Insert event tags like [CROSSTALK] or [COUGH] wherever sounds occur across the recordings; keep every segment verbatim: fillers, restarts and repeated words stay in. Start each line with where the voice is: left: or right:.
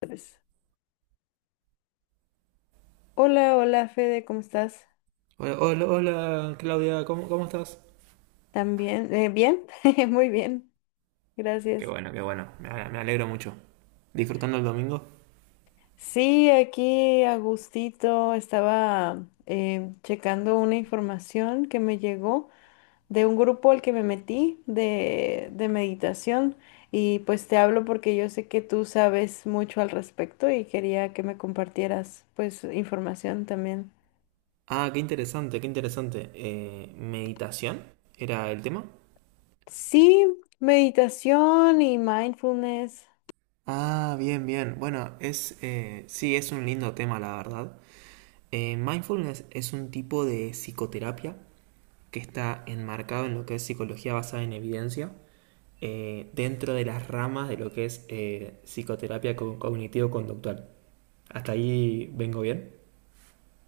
left: Pues, hola, hola Fede, ¿cómo estás?
right: Bueno, hola, hola, Claudia, ¿cómo, cómo estás?
left: ¿También? Eh, ¿bien? [LAUGHS] Muy bien,
right: Qué
left: gracias.
right: bueno, qué bueno, me, ale- me alegro mucho. ¿Disfrutando el domingo?
left: Sí, aquí a gustito estaba, eh, checando una información que me llegó de un grupo al que me metí de, de meditación y pues te hablo porque yo sé que tú sabes mucho al respecto y quería que me compartieras pues información también.
right: Ah, qué interesante, qué interesante. Eh, ¿meditación era el tema?
left: Sí, meditación y mindfulness.
right: Ah, bien, bien. Bueno, es, eh, sí, es un lindo tema, la verdad. Eh, mindfulness es un tipo de psicoterapia que está enmarcado en lo que es psicología basada en evidencia, eh, dentro de las ramas de lo que es eh, psicoterapia co- cognitivo-conductual. ¿Hasta ahí vengo bien?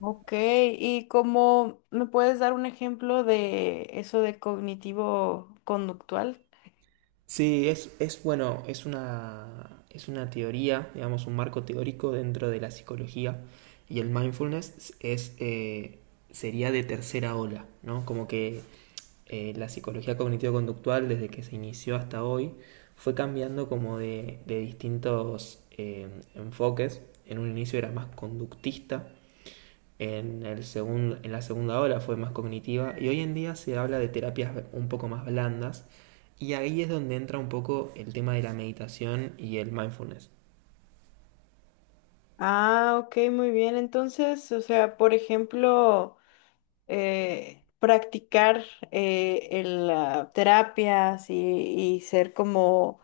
left: Ok, ¿y como me puedes dar un ejemplo de eso de cognitivo conductual?
right: Sí, es, es bueno, es una, es una teoría, digamos, un marco teórico dentro de la psicología y el mindfulness es, eh, sería de tercera ola, ¿no? Como que eh, la psicología cognitivo-conductual desde que se inició hasta hoy fue cambiando como de, de distintos eh, enfoques. En un inicio era más conductista en, el segun- en la segunda ola fue más cognitiva y hoy en día se habla de terapias un poco más blandas y ahí es donde entra un poco el tema de la meditación y el mindfulness.
left: Ah, ok, muy bien. Entonces, o sea, por ejemplo, eh, practicar eh, el, ah, terapias y, y ser como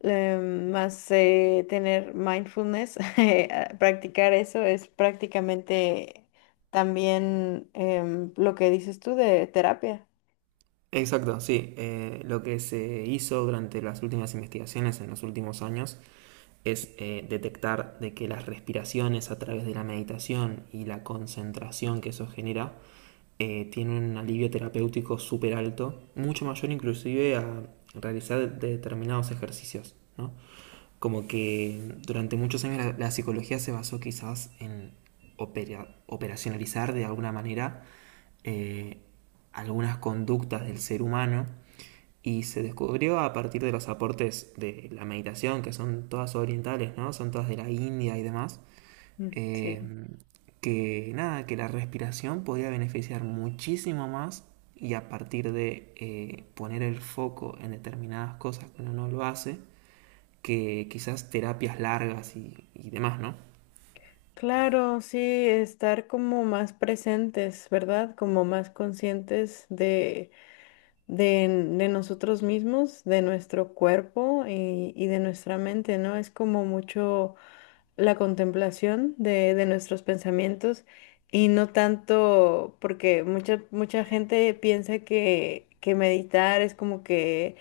left: eh, más eh, tener mindfulness, [LAUGHS] eh, ah, practicar eso es prácticamente también em, lo que dices tú de terapia.
right: Exacto, sí. Eh, lo que se hizo durante las últimas investigaciones en los últimos años es eh, detectar de que las respiraciones a través de la meditación y la concentración que eso genera eh, tiene un alivio terapéutico súper alto, mucho mayor inclusive a realizar determinados ejercicios, ¿no? Como que durante muchos años la, la psicología se basó quizás en opera- operacionalizar de alguna manera eh, algunas conductas del ser humano y se descubrió a partir de los aportes de la meditación, que son todas orientales, ¿no? Son todas de la India y demás,
left: Mm,
right: eh,
left: sí.
right: que nada, que la respiración podría beneficiar muchísimo más y a partir de eh, poner el foco en determinadas cosas que uno no lo hace, que quizás terapias largas y, y demás, ¿no?
left: Claro, sí, estar como más presentes, ¿verdad? Como más conscientes de, de, de nosotros mismos, de nuestro cuerpo y, y de nuestra mente, ¿no? Es como mucho la contemplación de, de nuestros pensamientos, y no tanto, porque mucha, mucha gente piensa que, que meditar es como que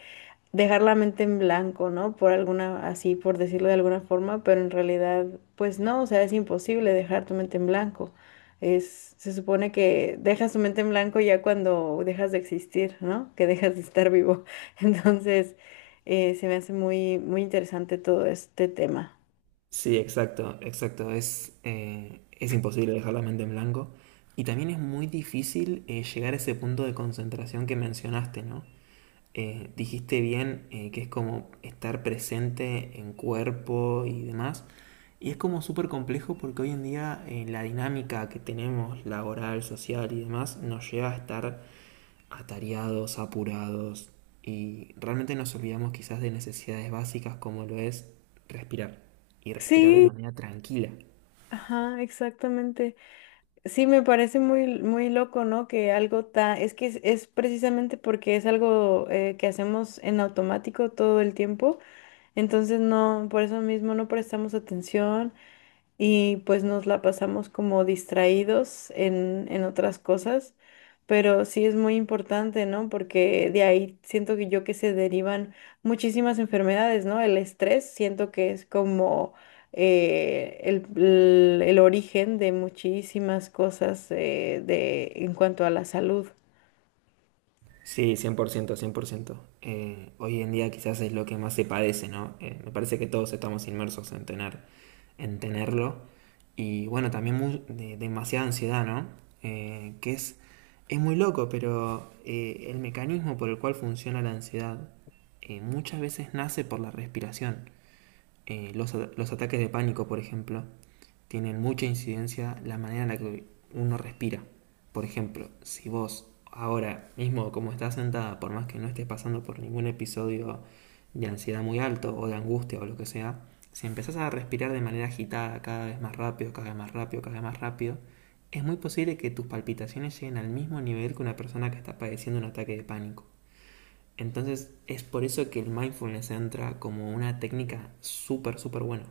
left: dejar la mente en blanco, ¿no? Por alguna, así por decirlo de alguna forma, pero en realidad, pues no, o sea, es imposible dejar tu mente en blanco. Es, se supone que dejas tu mente en blanco ya cuando dejas de existir, ¿no? Que dejas de estar vivo. [LAUGHS] Entonces, eh, se me hace muy, muy interesante todo este tema.
right: Sí, exacto, exacto. Es, eh, es imposible dejar la mente en blanco. Y también es muy difícil eh, llegar a ese punto de concentración que mencionaste, ¿no? Eh, dijiste bien eh, que es como estar presente en cuerpo y demás. Y es como súper complejo porque hoy en día eh, la dinámica que tenemos, laboral, social y demás, nos lleva a estar atareados, apurados y realmente nos olvidamos quizás de necesidades básicas como lo es respirar. Y respirar de
left: Sí,
right: manera tranquila.
left: ajá, exactamente. Sí, me parece muy, muy loco, ¿no? Que algo tan... Es que es, es precisamente porque es algo, eh, que hacemos en automático todo el tiempo. Entonces no, por eso mismo no prestamos atención y pues nos la pasamos como distraídos en, en otras cosas, pero sí es muy importante, ¿no? Porque de ahí siento que yo que se derivan muchísimas enfermedades, ¿no? El estrés siento que es como eh, el, el- el origen de muchísimas cosas eh, de, en cuanto a la salud.
right: Sí, cien por ciento, cien por ciento. Eh, hoy en día quizás es lo que más se padece, ¿no? Eh, me parece que todos estamos inmersos en tener, en tenerlo. Y bueno, también mu- de- demasiada ansiedad, ¿no? Eh, que es, es muy loco, pero eh, el mecanismo por el cual funciona la ansiedad eh, muchas veces nace por la respiración. Eh, los, los ataques de pánico, por ejemplo, tienen mucha incidencia la manera en la que uno respira. Por ejemplo, si vos ahora mismo, como estás sentada, por más que no estés pasando por ningún episodio de ansiedad muy alto o de angustia o lo que sea, si empezás a respirar de manera agitada, cada vez más rápido, cada vez más rápido, cada vez más rápido, es muy posible que tus palpitaciones lleguen al mismo nivel que una persona que está padeciendo un ataque de pánico. Entonces es por eso que el mindfulness entra como una técnica súper, súper buena.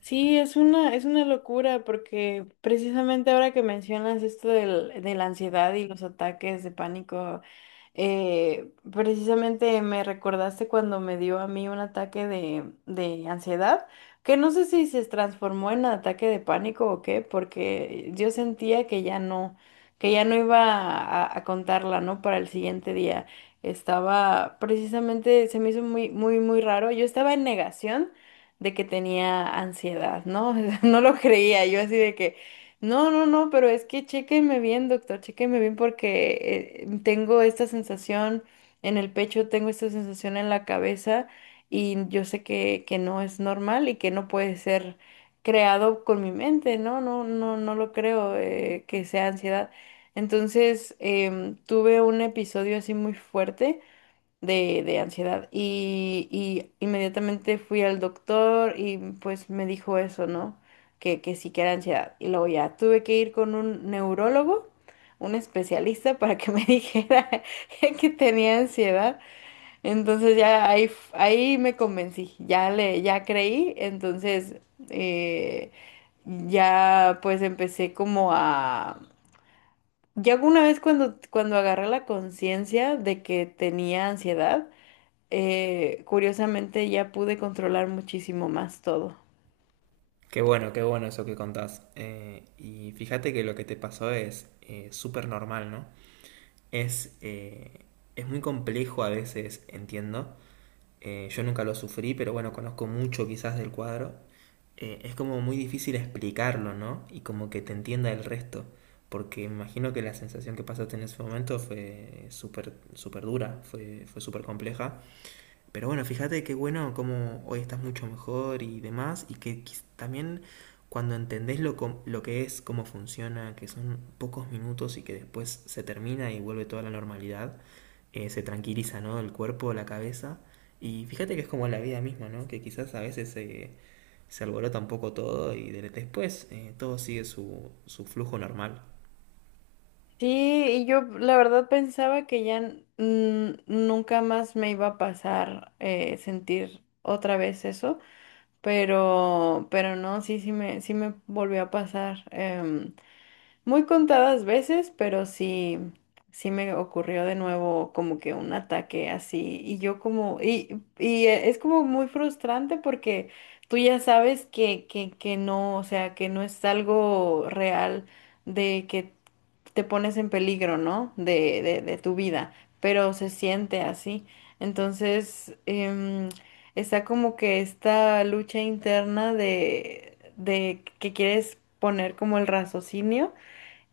left: Sí, es una, es una locura porque precisamente ahora que mencionas esto del- de la ansiedad y los ataques de pánico, eh, precisamente me recordaste cuando me dio a mí un ataque de, de ansiedad, que no sé si se transformó en ataque de pánico o qué, porque yo sentía que ya no, que ya no iba a, a contarla, ¿no? Para el siguiente día. Estaba precisamente, se me hizo muy, muy, muy raro. Yo estaba en negación de que tenía ansiedad, ¿no? [LAUGHS] No lo creía, yo así de que no, no, no, pero es que chéqueme bien, doctor, chéqueme bien porque, eh, tengo esta sensación en el pecho, tengo esta sensación en la cabeza y yo sé que, que no es normal y que no puede ser creado con mi mente, ¿no? No, no, no lo creo eh, que sea ansiedad. Entonces, em, tuve un episodio así muy fuerte de, de ansiedad. Y, y inmediatamente fui al doctor y pues me dijo eso, ¿no? Que, que sí que era ansiedad. Y luego ya tuve que ir con un neurólogo, un especialista, para que me [LAUGHS] dijera que tenía ansiedad. Entonces ya ahí, f- ahí me convencí, ya le, ya creí. Entonces, eh, ya pues empecé como a... Ya alguna vez cuando, cuando agarré la conciencia de que tenía ansiedad, eh, curiosamente ya pude controlar muchísimo más todo.
right: Qué bueno, qué bueno eso que contás. Eh, y fíjate que lo que te pasó es eh, súper normal, ¿no? Es, eh, es muy complejo a veces, entiendo. Eh, yo nunca lo sufrí, pero bueno, conozco mucho quizás del cuadro. Eh, es como muy difícil explicarlo, ¿no? Y como que te entienda el resto. Porque me imagino que la sensación que pasaste en ese momento fue súper, súper dura, fue, fue súper compleja. Pero bueno, fíjate qué bueno cómo hoy estás mucho mejor y demás, y que quiz- también cuando entendés lo, com- lo que es, cómo funciona, que son pocos minutos y que después se termina y vuelve toda la normalidad, eh, se tranquiliza, ¿no? El cuerpo, la cabeza. Y fíjate que es como la vida misma, ¿no? Que quizás a veces eh, se alborota un poco todo y de- después eh, todo sigue su, su flujo normal.
left: Sí, y yo la verdad pensaba que ya n- n- nunca más me iba a pasar, eh, sentir otra vez eso, pero, pero no, sí, sí me, sí me volvió a pasar. em, Muy contadas veces, pero sí, sí me ocurrió de nuevo como que un ataque así. Y yo como, y, y e- es como muy frustrante porque tú ya sabes que, que, que no, o sea, que no es algo real de que te pones en peligro, ¿no? De, de, de tu vida, pero se siente así. Entonces, em, está como que esta lucha interna de, de que quieres poner como el raciocinio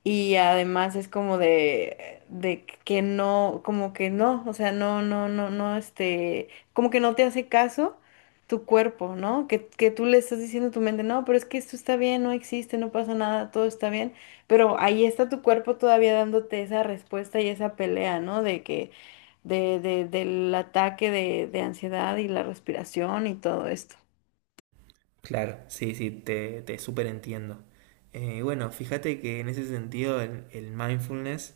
left: y además es como de, de que no, como que no, o sea, no, no, no, no, este, como que no te hace caso tu cuerpo, ¿no? Que, que tú le estás diciendo a tu mente, no, pero es que esto está bien, no existe, no pasa nada, todo está bien, pero ahí está tu cuerpo todavía dándote esa respuesta y esa pelea, ¿no? De que, de, de, del ataque de, de ansiedad y la respiración y todo esto.
right: Claro, sí, sí, te, te súper entiendo. Bueno, fíjate que en ese sentido el, el mindfulness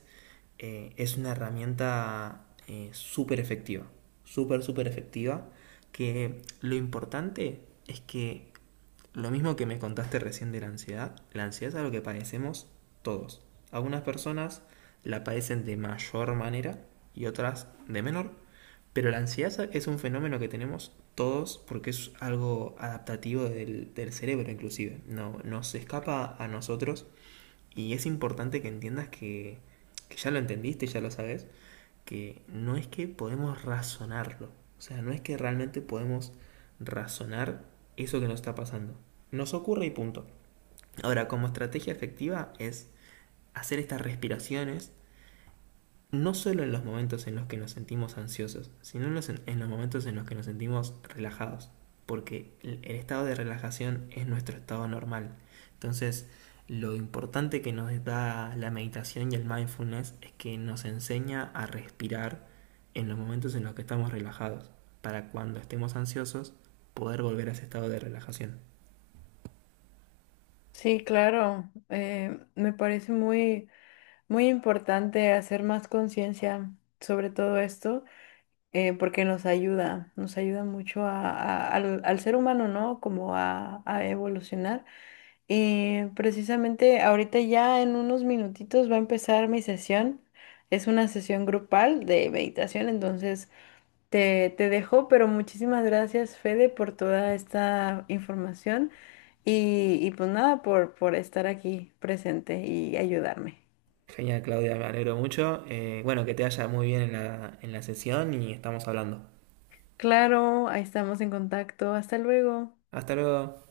right: eh, es una herramienta eh, súper efectiva, súper, súper efectiva, que lo importante es que lo mismo que me contaste recién de la ansiedad, la ansiedad es algo que padecemos todos. Algunas personas la padecen de mayor manera y otras de menor, pero la ansiedad es un fenómeno que tenemos todos porque es algo adaptativo del, del cerebro inclusive. No, nos escapa a nosotros y es importante que entiendas que, que ya lo entendiste, ya lo sabes, que no es que podemos razonarlo. O sea, no es que realmente podemos razonar eso que nos está pasando. Nos ocurre y punto. Ahora, como estrategia efectiva es hacer estas respiraciones no solo en los momentos en los que nos sentimos ansiosos, sino en los, en los momentos en los que nos sentimos relajados, porque el, el estado de relajación es nuestro estado normal. Entonces, lo importante que nos da la meditación y el mindfulness es que nos enseña a respirar en los momentos en los que estamos relajados, para cuando estemos ansiosos poder volver a ese estado de relajación.
left: Sí, claro, eh, me parece muy... Muy importante hacer más conciencia sobre todo esto, eh, porque nos ayuda, nos ayuda mucho a- a- al, al ser humano, ¿no? Como a, a evolucionar. Y precisamente ahorita ya en unos minutitos va a empezar mi sesión. Es una sesión grupal de meditación, entonces te, te dejo, pero muchísimas gracias, Fede, por toda esta información y, y pues nada, por, por estar aquí presente y ayudarme.
right: Genial, Claudia, me alegro mucho. Eh, bueno, que te vaya muy bien en la, en la sesión y estamos hablando.
left: Claro, ahí estamos en contacto. Hasta luego.
right: Hasta luego.